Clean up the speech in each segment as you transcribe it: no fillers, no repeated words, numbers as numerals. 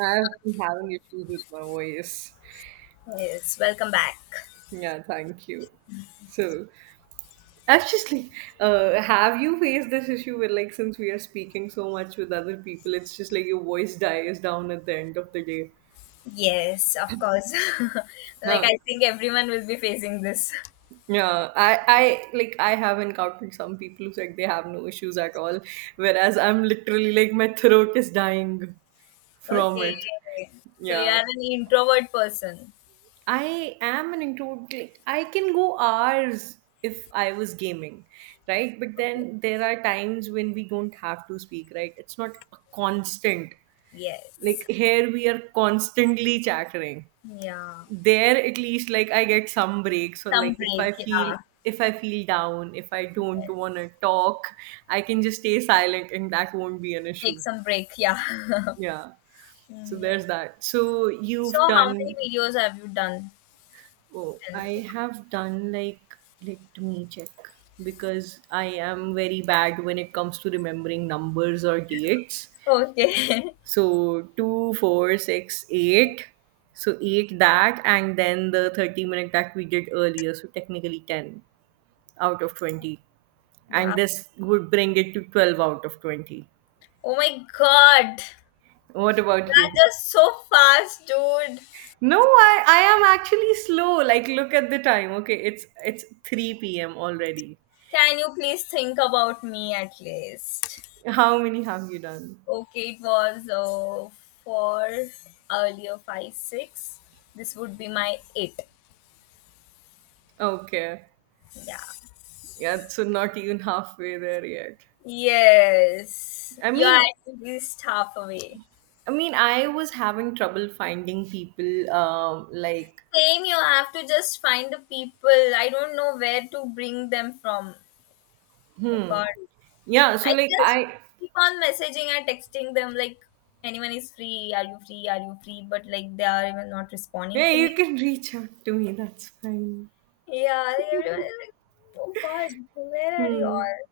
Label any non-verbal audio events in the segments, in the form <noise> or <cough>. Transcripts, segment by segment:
I've been having issues with my voice. Yes, welcome back. Yeah, thank you. So, actually, have you faced this issue where, like, since we are speaking so much with other people, it's just like your voice dies down at the end of the day? Yes, of course. <laughs> Like Huh. I think everyone will be facing this. <laughs> Yeah, I have encountered some people who said they have no issues at all, whereas I'm literally like my throat is dying from Okay. it. So you Yeah. are an introvert person. I am an introvert. Like, I can go hours if I was gaming, right? But Okay. then there are times when we don't have to speak, right? It's not a constant. Like Yes. here we are constantly chattering. Yeah. There at least like I get some breaks or Some like if break, I feel yeah. if I feel down, if I don't Yes. want to talk, I can just stay silent and that won't be an Take issue. some break, yeah. <laughs> Yeah. So Mm, yeah. there's that. So So you've how many done videos have you done? Oh, till- I have done like, let me check, because I am very bad when it comes to remembering numbers or dates. Okay. So two, four, six, eight. So eight that and then the 30 minute that we did earlier. So technically 10 out of 20. <laughs> And Wow. this would bring it to 12 out of 20. Oh my God. That's What about you? just so fast, dude. No, I am actually slow. Like look at the time. Okay, it's 3 p.m. already. Can you please think about me at least? How many have you done? Okay, it was four earlier five six. This would be my eight. Okay. Yeah. Yeah, so not even halfway there yet. Yes, I you are mean, at least half away. I mean, I was having trouble finding people. Like, Same, you have to just find the people. I don't know where to bring them from. Oh hmm, God, yeah. So I like, just I, keep on messaging and texting them like, anyone is free? Are you free? Are you free? But like they are even not responding yeah, to me. you can <laughs> reach out to me. That's fine. Yeah, like everyone is like, oh God, where are you Hmm. all?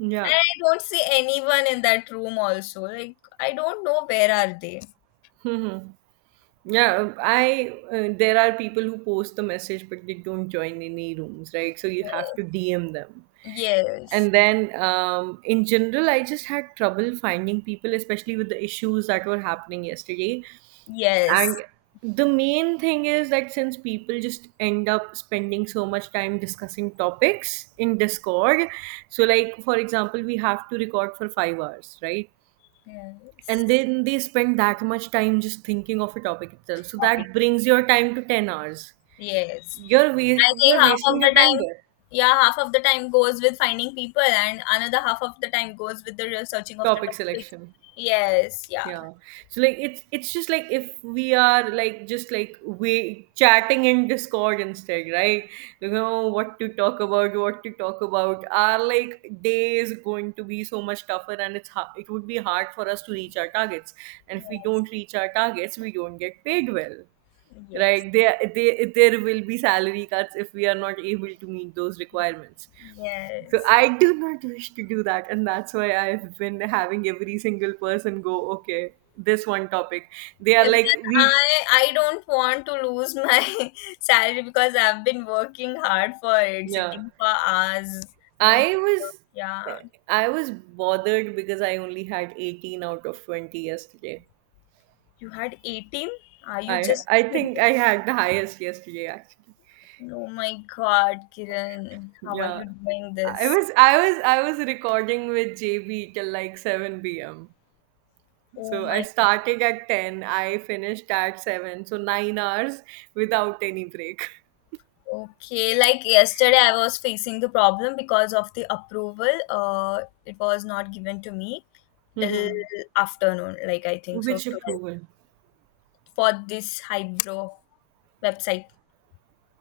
And I don't see anyone in that room also. Like I don't know where are they. Hmm. Hmm. Yeah. I There are people who post the message, but they don't join any rooms, right? So you have to DM them. Yes. And then, in general, I just had trouble finding people, especially with the issues that were happening yesterday. And Yes. the main thing is that since people just end up spending so much time discussing topics in Discord, so like for example, we have to record for 5 hours, right? And Yes. then they spend that much time just thinking of a topic itself. So Copy. that brings your time to 10 hours. Yes. I think You're half wasting of the your time time, there. yeah, half of the time goes with finding people and another half of the time goes with the researching of the Topic topics. selection. Yes, yeah. Yeah, so like it's just like if we are like just like we chatting in discord instead, right? You know what to talk about, what to talk about. Our like day is going to be so much tougher and it would be hard for us to reach our targets, and if we Yes. don't reach our targets we don't get paid well, Yes. right? There will be salary cuts if we are not able to meet those requirements. So Yes. I do not wish to do that, and that's why I've been having every single person go, okay, this one topic. They are Even like, we, I don't want to lose my <laughs> salary because I've been working hard for it, yeah. sitting for hours doing. I was, Yeah, I was bothered because I only had 18 out of 20 yesterday. you had 18? Are you I, just I kidding? think I had the highest yesterday actually. Oh my God, Kiran, how are Yeah, you doing I this? was, I was, I was recording with JB till like 7 p.m. Oh So I my. started at 10, I finished at 7, so 9 hours without any break. <laughs> Okay, like yesterday, I was facing the problem because of the approval. It was not given to me till Mm-hmm. afternoon, like I think so, Which 12 approval? for this hybrid website.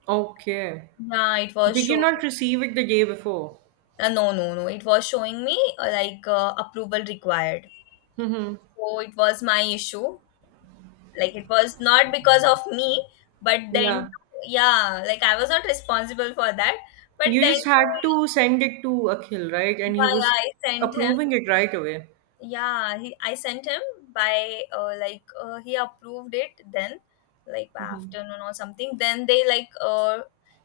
Okay. Yeah, it was Did you showing. not receive it the day before? No, no, no. It was showing me, like, approval required. Mm-hmm. So it was my issue. Like it was not because of me, but Yeah. then, yeah, like I was not responsible for that. But You then just had too, to send it to Akhil, right? yeah, And he yeah, was I sent him. approving it right away. Yeah, he I sent him by, like, he approved it, then like by afternoon or something. Then they, like,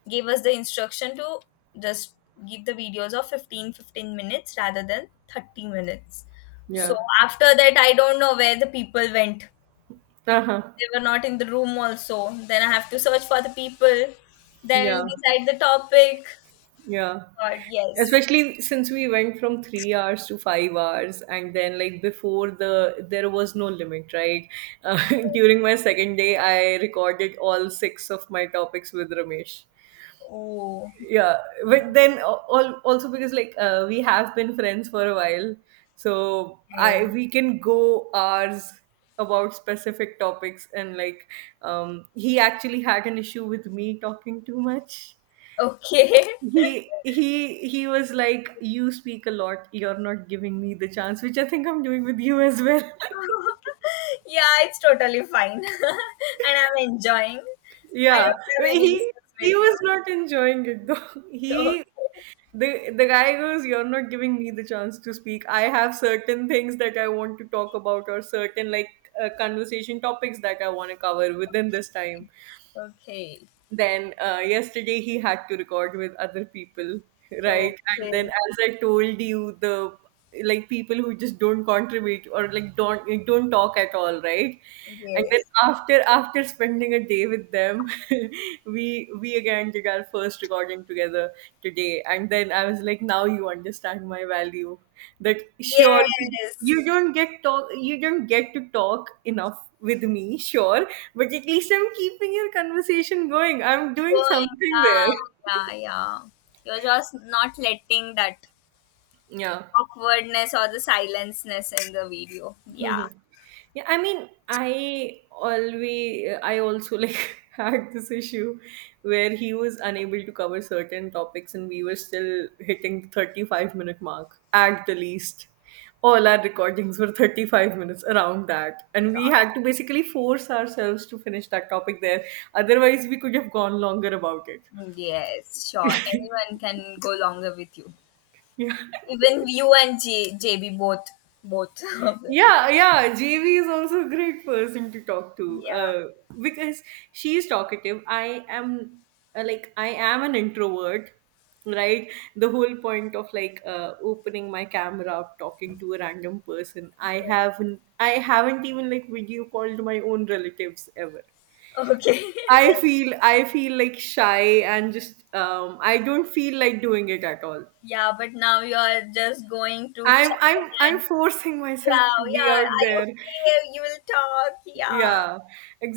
gave us the instruction to just give the videos of 15 15 minutes rather than 30 minutes. So Yeah. after that I don't know where the people went. Uh-huh. They were not in the room also, then I have to search for the people, then Yeah. decide the topic. Yeah. But yes. Especially since we went from 3 hours to 5 hours, and then like before the there was no limit, right? Uh, <laughs> during my second day, I recorded all 6 of my topics with Ramesh. Oh. Yeah, but then also because like we have been friends for a while, so I Okay. we can go hours about specific topics and like, he actually had an issue with me talking too much. Okay. <laughs> He was like, you speak a lot, you're not giving me the chance, which I think I'm doing with you as well. <laughs> Yeah, it's totally fine. <laughs> And I'm enjoying. <laughs> I Yeah, don't have any issues he with you. was <laughs> not enjoying it though. <laughs> He, the guy goes, you're not giving me the chance to speak, I have certain things that I want to talk about, or certain like conversation topics that I want to cover within this time. Okay. Then yesterday he had to record with other people, right? And then Okay. as I told you, the like people who just don't contribute or like don't talk at all, right? Okay. And then Yes. after spending a day with them, <laughs> we again did our first recording together today. And then I was like, now you understand my value. That sure you you Yes. don't get talk you don't get to talk enough with me, sure, but at least I'm keeping your conversation going, I'm doing Going. something there. Yeah. Yeah. Yeah. You're just not letting that Yeah. awkwardness or the silenceness in the video. Yeah. Mhm. Yeah, I also like <laughs> had this issue where he was unable to cover certain topics, and we were still hitting the 35 minute mark at the least. All our recordings were 35 minutes around that, and we Right. had to basically force ourselves to finish that topic there. Otherwise, we could have gone longer about it. Yes. Sure. Anyone can go longer with you. Yeah. Even you and JB both. Both <laughs> of them. Yeah. Yeah, yeah. JV is also a great person to talk to, Yeah. Because she is talkative. I am, I am an introvert, right? The whole point of like opening my camera up, talking to a random person. I haven't even like video called my own relatives ever. Okay. <laughs> I feel like shy and just, I don't feel like doing it at all. Yeah, but now you are just going to chat I'm and, forcing myself to yeah, be yeah. out Are you there. free? You will talk. Yeah, Yeah,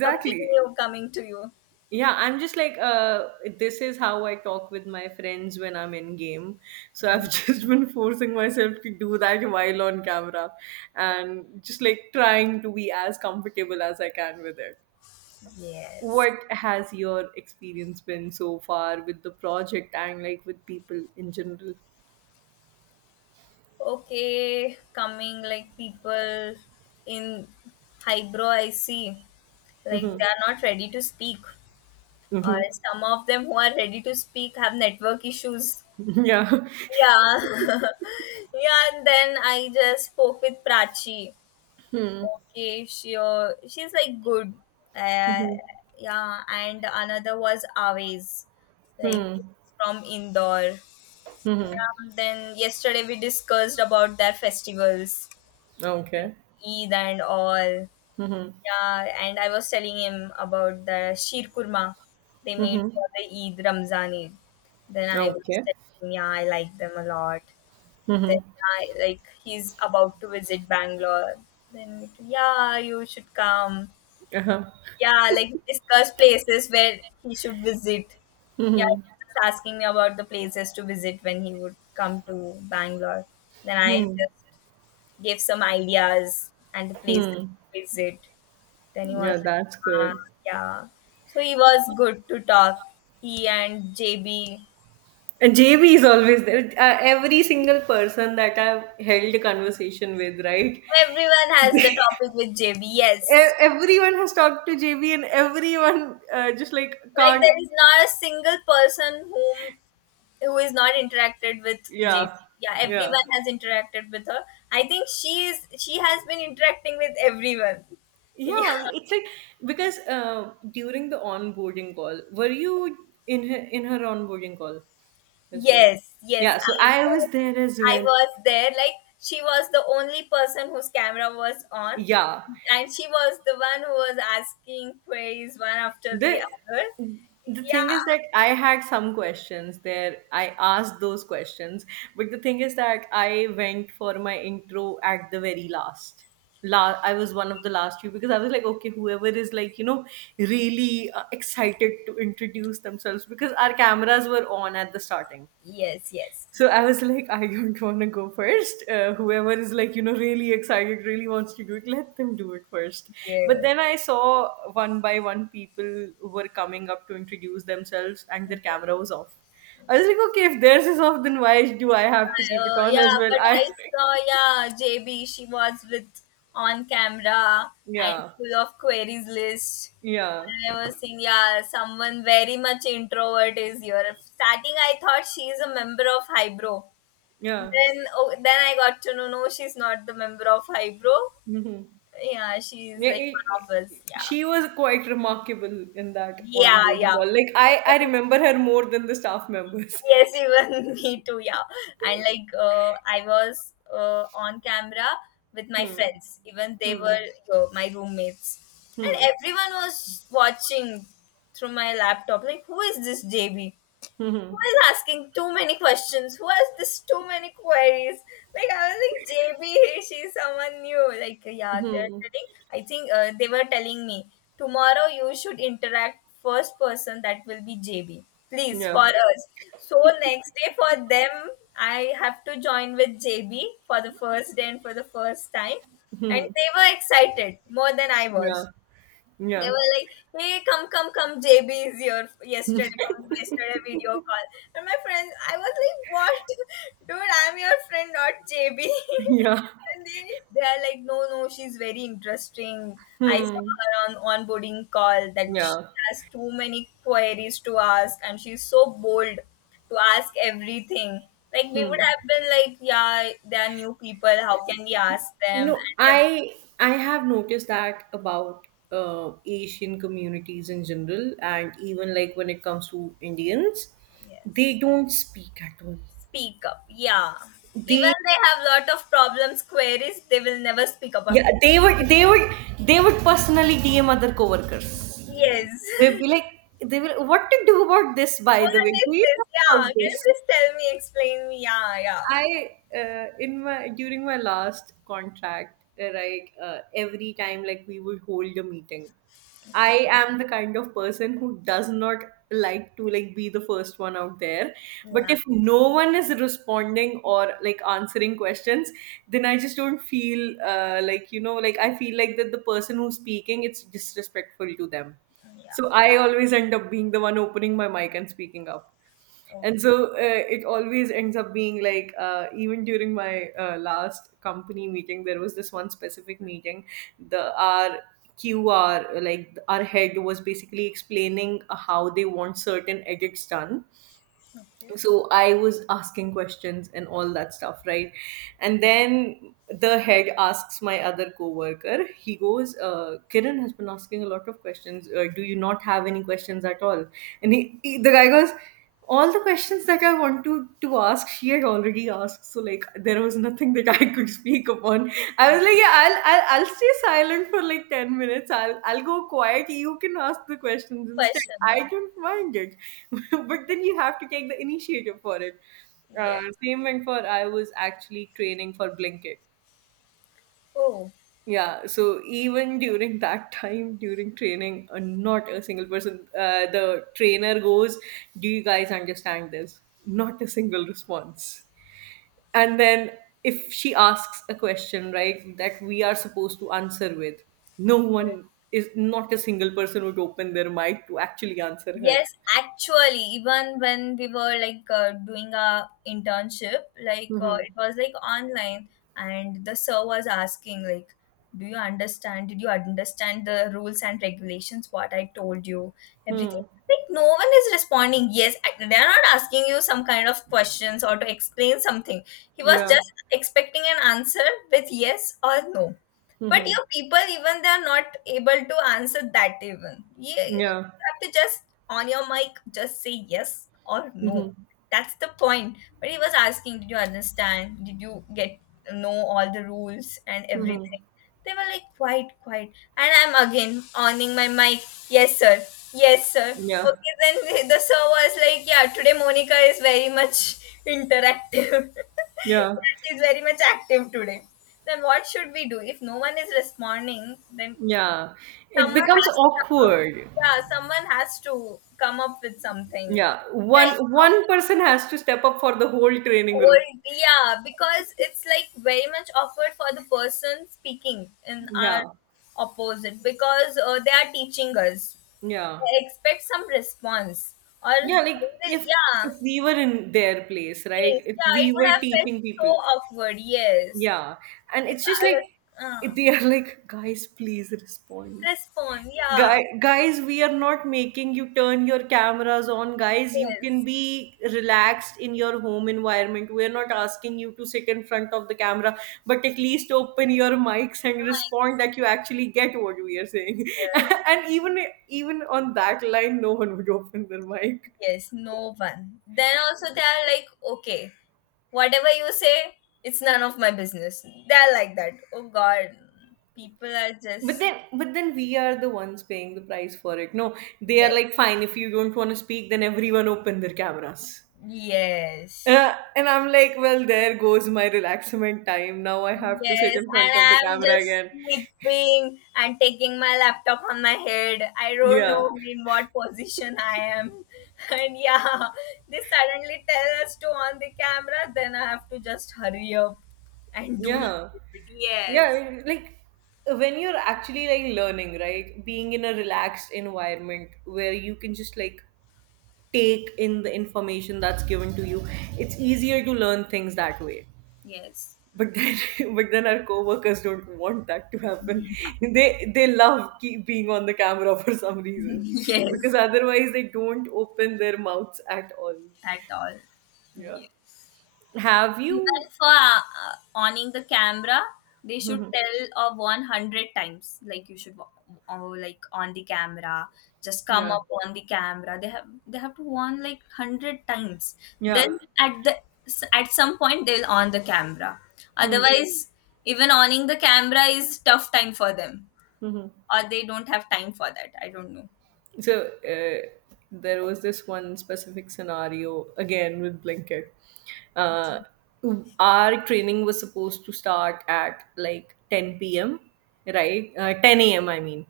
something new coming to you. Yeah, I'm just like this is how I talk with my friends when I'm in game, so I've Mm. <laughs> just been forcing myself to do that while on camera, and just like trying to be as comfortable as I can with it. Yes. What has your experience been so far with the project and like with people in general? Okay, coming like people in highbrow, I see. Like Mm-hmm. they are not ready to speak, or Mm-hmm. some of them who are ready to speak have network issues. Yeah. <laughs> Yeah, <laughs> yeah. And then I just spoke with Prachi. Hmm. Okay, she, she's like good, uh, Hmm. yeah. And another was always, like, Hmm. from Indore. Hmm. Yeah, then yesterday we discussed about their festivals, Okay. Eid and all. Mm-hmm. Yeah, and I was telling him about the Shir Kurma they made Mm-hmm. for the Eid Ramzan Eid. Then I was Okay. telling him, yeah, I like them a lot. Then Mhm. I, like, he's about to visit Bangalore. Then, yeah, you should come. Uh-huh. Yeah, like discuss places where he should visit. Yeah, he Mhm. was just asking me about the places to visit when he would come to Bangalore. Then I Mhm. just gave some ideas and the places Mhm. to visit. Then he was Yeah, like, that's ah, good. yeah. So he was good to talk. He and JB. And JB is always there. Every single person that I've held a conversation with, right? Everyone has the topic with JB, yes. Everyone has talked to JB, and everyone just like Like can't. there is not a single person who is not interacted with Yeah, Jason. Yeah, yeah, everyone has interacted with her. I think she has been interacting with everyone. <laughs> Yeah. yeah. It's like because during the onboarding call, were you in her onboarding call as well? Yes, yes, Yeah. So I I was was. there as I well. was there. Like she was the only person whose camera was on, Yeah. and she was the one who was asking queries one after the The other. Thing Yeah. is that I had some questions there, I asked those questions, but the thing is that I went for my intro at the very last. I was one of the last few because I was like, okay, whoever is like, you know, really excited to introduce themselves, because our cameras were on at the starting, Yes, yes, so I was like, I don't want to go first. Whoever is like, you know, really excited, really wants to do it, let them do it first. But yes. then I saw one by one people were coming up to introduce themselves and their camera was off. I was like, okay, if theirs is off, then why do I have to keep it on Yeah, as well? but I, I saw, yeah, JB, she was with on camera <laughs> and yeah, full of queries list. yeah, And I was saying, yeah, someone very much introvert is here. Starting, I thought she is a member of Hybro. yeah. Then, oh, then I got to know, no, she's not the member of Hybro. Hmm. Yeah, she's Yeah, like it, one of us. Yeah, she was quite remarkable in that yeah, onboarding call. Like yeah. I remember her more than the staff members. Yes, <laughs> even <laughs> me too, yeah. And, like, I was, on camera with my Hmm. friends, even they Hmm. were, my roommates, and Hmm. everyone was watching through my laptop like, who is this JB, who Mhm. is asking too many questions? Who has this too many queries? Like I was like, JB, here she's someone new. Like, yeah, they're Mhm. telling. I think, they were telling me tomorrow you should interact first person that will be JB. Please for Yeah. us. So next day for them, I have to join with JB for the first day and for the first time, and they were excited more than I Yeah. was. They Yeah. were like, "Hey, come, come, come! JB is your yesterday, from yesterday video call." And my friend, I was like, "What, <laughs> dude? I'm your friend, not JB." <laughs> Yeah. <laughs> And they are like, "No, no, she's very interesting. I saw Hmm. her on onboarding call that she Yeah. has too many queries to ask, and she's so bold to ask everything." Like we would Hmm. have been like, "Yeah, they are new people. How can we ask them?" No, And I have noticed that about Asian communities in general, and even like when it comes to Indians, they yes. don't speak at all. Speak up. Yeah. Even They, they have lot of problems, queries, they will never speak about. yeah, they would they would personally DM other coworkers. Yes. They'd <laughs> be like, they will what to do about this, by What the way. is Do you this? know Yeah. about Can you this? please tell me, explain me? Yeah, yeah. I, in my during my last contract, every time like we would hold a meeting, I am the kind of person who does not like to be the first one out there. But Yeah. if no one is responding or like answering questions, then I just don't feel, I feel like that the person who's speaking, it's disrespectful to them. Yeah. So I always end up being the one opening my mic and speaking up, Oh, and so it always ends up being like even during my last company meeting. There was this one specific meeting, the our qr like our head was basically explaining how they want certain edits done. okay. So I was asking questions and all that stuff, right? And then the head asks my other coworker. He goes, "Kiran has been asking a lot of questions. Do you not have any questions at all?" And he, the guy goes, "All the questions that I want to ask, she had already task, so like there was nothing that I could speak upon." I was like, "Yeah, I'll stay silent for like 10 minutes. I'll go quiet. You can ask the questions instead. Question. I don't mind it." <laughs> But then you have to take the initiative for it. Yes. Same went for, I was actually training for Blinkit. Oh, Yeah, so even during that time, during training, not a single person, the trainer goes, "Do you guys understand this?" Not a single response. And then if she asks a question, right, that we are supposed to answer with, no one, is not a single person would open their mic to actually answer her. yes, actually, even when we were, like, doing our internship, like, Hmm. it was like online, and the sir was asking like, "Do you understand? Did you understand the rules and regulations? What I told you, everything." Hmm. Like no one is responding. Yes, they are not asking you some kind of questions or to explain something. He was Yeah. just expecting an answer with yes or no. But Hmm. you people, even they are not able to answer that even. You Yeah. you have to just on your mic, just say yes or no. Hmm. That's the point. But he was asking, did you understand? Did you get know all the rules and Hmm. everything? They were like quiet, quiet. And I'm again owning my mic. Yes, sir. Yes, sir. Yeah. Okay, then the sir was like, yeah, today Monica is very much interactive. <laughs> Yeah. Yeah, she's very much active today. Then what should we do? If no one is responding, then Yeah, it someone becomes has to come up. awkward. Yeah, someone has to come up with something. Yeah, Yeah, one it's one awkward person for the, has to step up for the whole training group. yeah, because it's like very much awkward for the person speaking in our Yeah. opposite because, they are teaching us Yeah. expect some response or they Yeah, like will, yeah, if we were in their place, right, if yeah, we it would were have felt teaching so people. awkward, yes. Yeah, and It's, it's just like, uh, uh, they are like, "Guys, please respond. respond, yeah. Guys, we are not making you turn your cameras on. Guys, you can Yes. be relaxed in your home environment. We are not asking you to sit in front of the camera, but at least open your mics Oh and my respond that you actually get what we are saying." <laughs> God. And even, even on that line, no one would open their mic. Yes, no one. Then also they are like, okay, whatever you say, it's none of my business. They're like that. Oh god, people are But just, then, but then we are the ones paying the price for it. No, they are like, yes, "Fine, if you don't want to speak, then everyone open their cameras." yes. And I'm like, well, there goes my relaxment time. Now I have to sit Yes, in and front of the I'm camera just again. sleeping and taking my laptop on my head. I don't Yeah, know in what position I am. <laughs> And yeah, they suddenly tell us to on the camera, then I have to just hurry up and do it. yeah, Yes, yeah. Like when you're actually like learning, right? Being in a relaxed environment where you can just like take in the information that's given to you, it's easier to learn things that way. yes, But then, <laughs> but then our coworkers don't want that to happen. <laughs> They love keep being on the camera <laughs> for some reason, <laughs> because yes, otherwise they don't open their mouths at all. at all. Yeah, Yes. have Even you, for, owning the camera, they should <laughs> tell of 100 times. Like, you should, oh, like on the camera, just come yeah. up on the camera. They have to warn like 100 times. Yeah. Then at the at some point they'll on the camera. Hmm. Otherwise, even owning the camera is tough time for them, Hmm. or they don't have time for that. I don't know. So there was this one specific scenario again with Blinkit. Uh, Okay. our training was supposed to start at like 10 p.m., right? 10 a.m., I mean.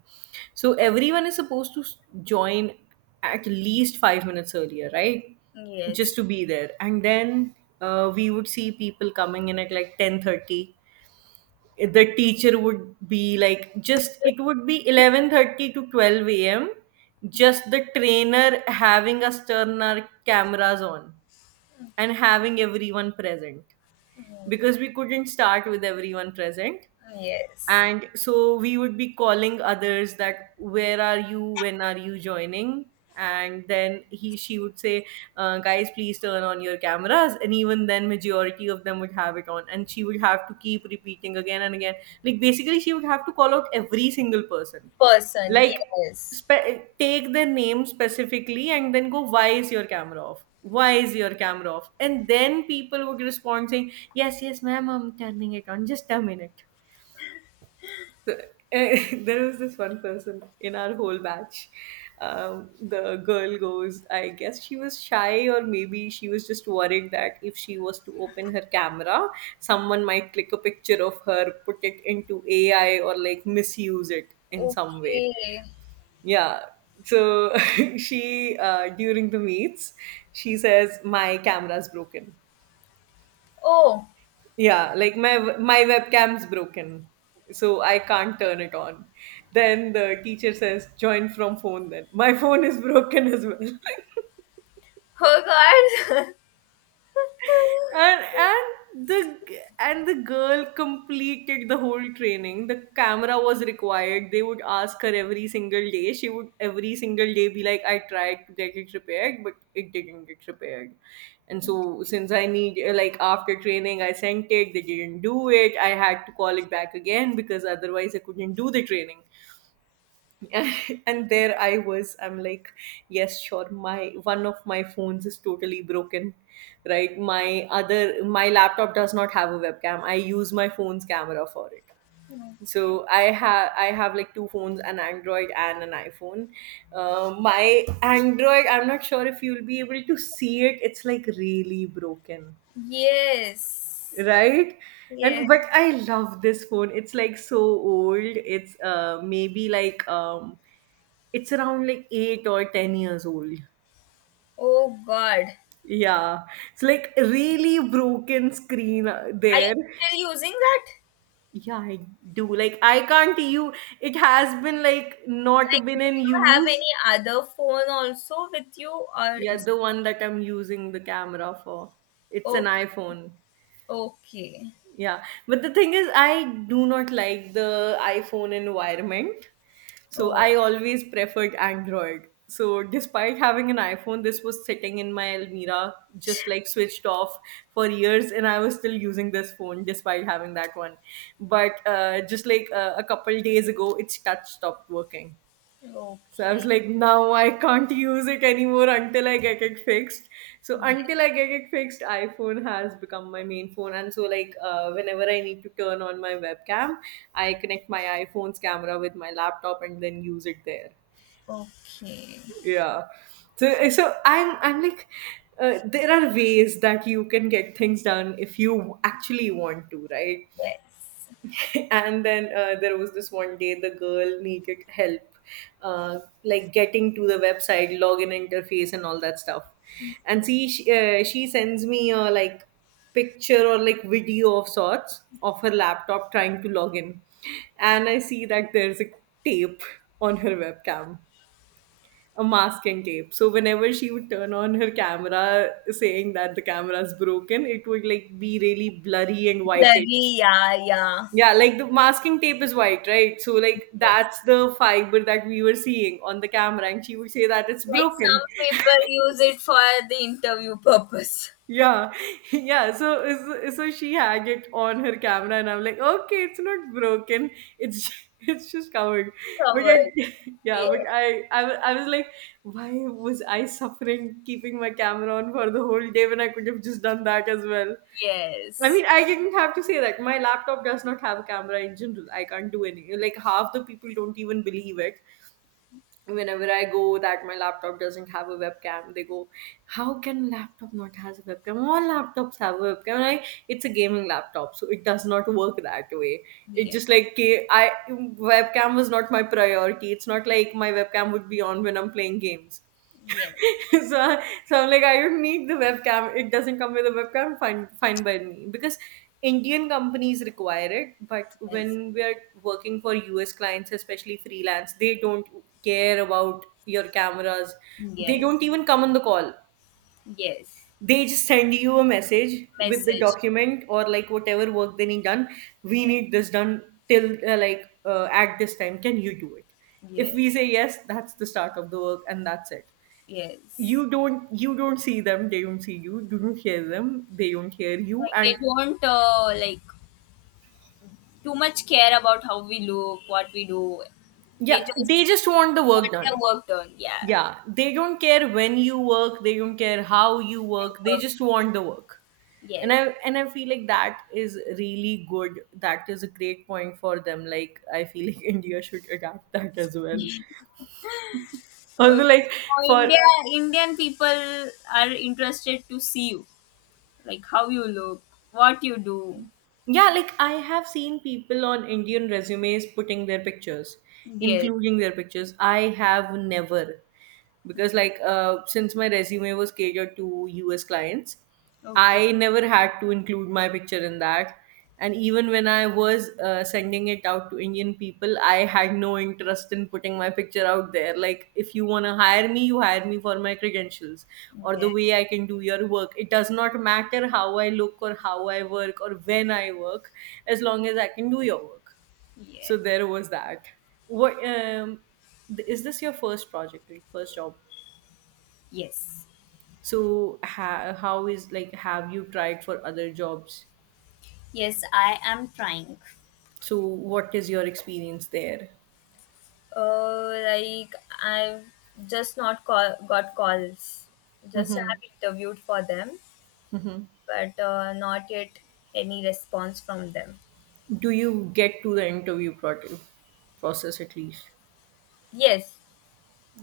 So everyone is supposed to join at least 5 minutes earlier, right? Just Yes. to be there. And then we would see people coming in at like 10:30. The teacher would be like, just, it would be 11:30 to 12 a.m., just the trainer having us turn our cameras on and having everyone present, because we couldn't start with everyone present. Yes. And so we would be calling others that, "Where are you? When are you joining?" And then he she would say, "Guys, please turn on your cameras," and even then majority of them would have it on, and she would have to keep repeating again and again. Like basically she would have to call out every single person, Person. like Yes. Take their name specifically and then go, "Why is your camera off? Why is your camera off?" And then people would respond saying, "Yes, yes, ma'am, I'm turning it on, just a minute." the- <laughs> there was this one person in our whole batch. The girl goes, I guess she was shy, or maybe she was just worried that if she was to open her camera, someone might click a picture of her, put it into AI, or like misuse it in some way. Okay. Yeah. So <laughs> she, during the meets, she says, "My camera's broken, Oh. yeah, like my webcam's broken, so I can't turn it on." Then the teacher says, "Join from phone." "Then my <laughs> phone is broken as well." Oh God. <laughs> And and the girl completed the whole training. The camera was required. They would ask her every single day, she would every single day be like, "I tried to get it repaired, but it didn't get repaired, and so since I need like after training, I sent it, they didn't do it, I had to call it back again because otherwise I couldn't do the training." <laughs> And there I was, I'm like, yes, sure, my one of my phones is totally broken, right, my laptop does not have a webcam, I use my phone's camera for it. So I have, I have like two phones, an Android and an iPhone. Uh, my Android, I'm not sure if you'll be able to see it, it's like really broken, Yes. right? Yeah. And but I love this phone, it's like so old. It's maybe like it's around like 8 or 10 years old. Oh God. Yeah, it's like really broken screen. Are you There. still using that? Yeah, I do, like I can't, you, it has been like not Like, been do in you have use. any other phone also with you, or Yeah, it's, the one that I'm using the camera for, it's an oh, iPhone. okay. Yeah, but the thing is, I do not like the iPhone environment, so Oh, I always preferred Android. So, despite having an iPhone, this was sitting in my Almira, just like switched off for years, and I was still using this phone despite having that one. But just like a couple days ago, its touch stopped working. So I was okay. like, now I can't use it anymore until I get it fixed. So Yes. until I get it fixed, iPhone has become my main phone. And so like whenever I need to turn on my webcam, I connect my iPhone's camera with my laptop and then use it there. Okay. Yeah. So I'm like, there are ways that you can get things done if you actually want to, right? Yes. <laughs> And then there was this one day the girl needed help, uh, like getting to the website login interface and all that stuff. And see, she sends me a like picture or like video of sorts of her laptop trying to log in, and I see that there's a tape on her webcam, a masking tape. So whenever she would turn on her camera saying that the camera's broken, it would like be really blurry and whitish. Blurry. Yeah. Yeah. Yeah, like the masking tape is white, right? So like Yes. that's the fiber that we were seeing on the camera, and she would say that it's Like broken. some <laughs> people use it for the interview purpose. Yeah, <laughs> yeah. So so she had it on her camera, and I'm like, okay, it's not broken. It's ju- <laughs> it's just covered. <laughs> But Covered. I, <laughs> yeah, Yeah. but I was like, why was I suffering keeping my camera on for the whole day when I could have just done that as well? I mean, Yes. I didn't have to say that. My laptop does not have a camera in general. I can't do any. Like half the people don't even believe it. Whenever I go that my laptop doesn't have a webcam, they go, "How can laptop not has a webcam? All laptops have a webcam." And I, it's a gaming laptop, so it does not work that way. It Yeah. just like, ca- I webcam was not my priority. It's not like my webcam would be on when I'm playing games. Yes. <laughs> So, so I'm like, I don't need the webcam. It doesn't come with a webcam. Fine, fine by me. Because Indian companies require it, but Yes, when we are working for US clients, especially freelance, they don't care about your cameras. They don't yes, even come on the call. yes. They just send you a message with the Message. document or like whatever work they need done. We Yeah, need this done till like at this time. Can you do it? If yes, we say yes, that's the start of the work and that's it. yes. You don't see them, they don't see you, you don't hear them, they don't hear you. Like And they don't, like too much care about how we look, what we do. They yeah, just they just want the work want done. their work done. Yeah, Yeah, they don't care when you work, they don't care how you new work, they work. just want the work. and Yes. i and I feel like that is really good, that is a great point for them. Like I feel like, <laughs> India should adapt that as well. Although, Okay, like, so for, India, Indian people are interested to see you, like how you look, what you do. yeah, like I have seen people on Indian resumes putting their pictures, Yes. including their pictures. I have never, because like since my resume was catered to US clients, Okay. I never had to include my picture in that. And even when I was sending it out to Indian people, I had no interest in putting my picture out there. Like, if you want to hire me, you hire me for my credentials or the Yes. way I can do your work. It does not matter how I look or how I work or when I work, as long as I can do your work. So Yes. there was that. What, is this your first project, like, first job? Yes. So, how is, like, have you tried for other jobs? Yes. I am trying. So what is your experience there? Like I've just not call, got calls. Just have interviewed for them, but, not yet any response from them. Do you get to the process at least? Yes,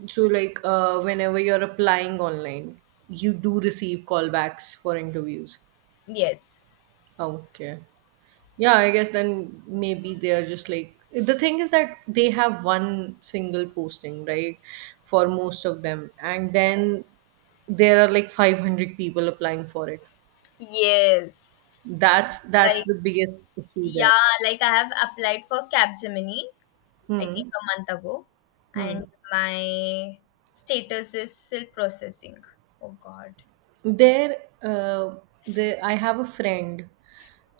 So like whenever you're applying online, you do receive callbacks for interviews. yes, Okay. Yeah, I guess then maybe they're just like, the thing is that they have one single posting, right, for most of them, and then there are like 500 people applying for it. yes. That's Like, the biggest issue yeah, there. like I have applied for Capgemini. I think Hmm. a month ago, and my status is still processing. Oh God. There, uh, there I have a friend,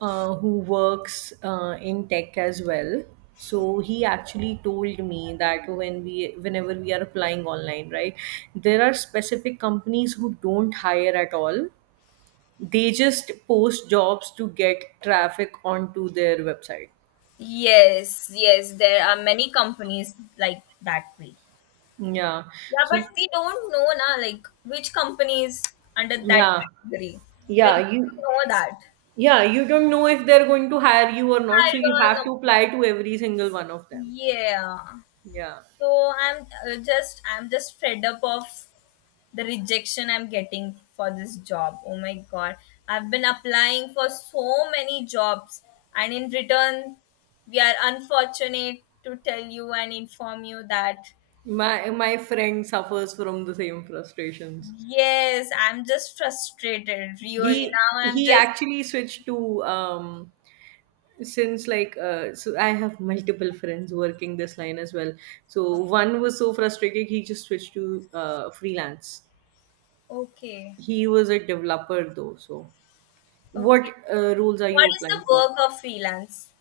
who works in tech as well. So he actually told me that when we, whenever we are applying online, right, there are specific companies who don't hire at all. They just post jobs to get traffic onto their website. Yes, yes. There are many companies like that way. Yeah. Yeah, but So, we don't know na like which company is under that yeah, category. Like yeah, we you, don't know that. yeah, you don't know if they're going to hire you or not, I so you have don't to know. apply to every single one of them. Yeah. Yeah. So I'm just fed up of the rejection I'm getting for this job. Oh my god. I've been applying for so many jobs and in return we are unfortunate to tell you and inform you that, My friend suffers from the same frustrations. yes, I'm just frustrated really. He Now I'm he just actually switched to um, since like so I have multiple friends working this line as well. So one was so frustrated he just switched to freelance. okay. He was a developer though, so Okay. what rules are What you is applying the for? work of freelance?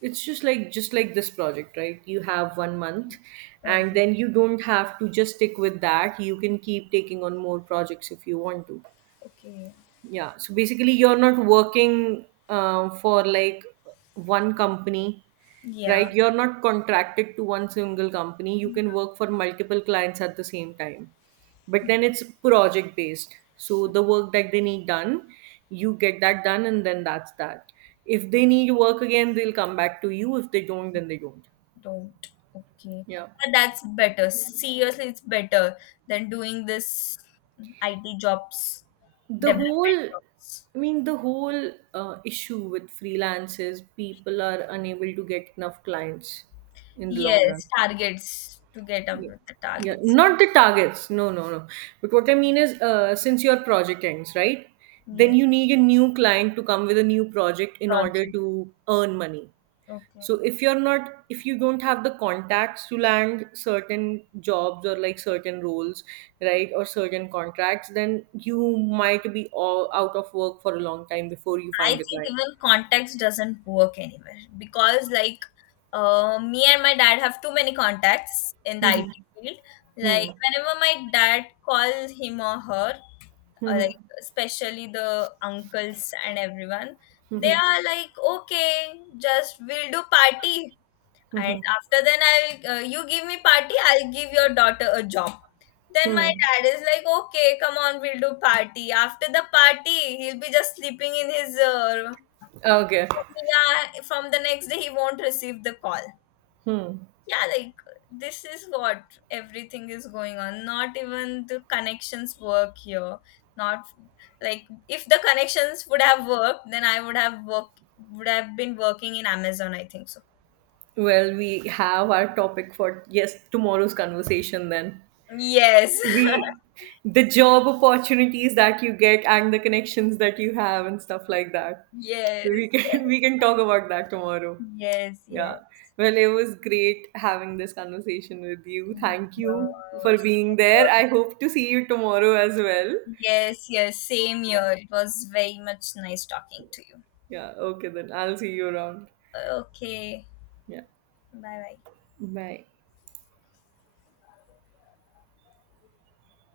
It's just like, just like this project, right? You have one month, and Okay. then you don't have to just stick with that. You can keep taking on more projects if you want to. Okay. Yeah. So basically, you're not working for like one company, Yeah. right? You're not contracted to one single company. You can work for multiple clients at the same time. But then it's project based. So the work that they need done, you get that done, and then that's that. If they need work again, they'll come back to you. If they don't, then they don't. Don't. Okay. Yeah. But that's better. Seriously, it's better than doing this IT jobs, the whole development jobs. I mean the whole issue with freelance is people are unable to get enough clients in the long run. Yes, targets to get up Yeah. with the Yeah, targets. not the targets, no, no, no. But what I mean is, since your project ends, right, then Yes, you need a new client to come with a new project in order project. to earn money. Okay. So if you're not, if you don't have the contacts to land certain jobs or like certain roles, right, or certain contracts, then you might be all out of work for a long time before you I find a think client. even context doesn't work anywhere because, like, me and my dad have too many contacts in the IT Hmm. field. Like, Hmm. whenever my dad calls him or her, or Hmm. like, especially the uncles and everyone, they Hmm. are like, okay, just we'll do party. And Hmm. after then, I'll, you give me party, I'll give your daughter a job. Then my Hmm. dad is like, okay, come on, we'll do party. After the party, he'll be just sleeping in his, Okay. yeah. From the next day he won't receive the call. Hmm. Yeah, like this is what everything is going on. Not even the connections work here, not, like, if the connections would have worked then I would have worked, would have been working in Amazon, I think so. Well, we have our topic for, yes, tomorrow's conversation then. Yes. <laughs> We, the job opportunities that you get and the connections that you have and stuff like that, Yes, so we can <laughs> we can talk about that tomorrow. yes, Yeah. yes. Well, it was great having this conversation with you. Thank you No, for being same here. there. I hope to see you tomorrow as well. Yes, yes, same Yeah. here. It was very much nice talking to you. Yeah. Okay, then I'll see you around. Okay. Yeah, bye bye bye.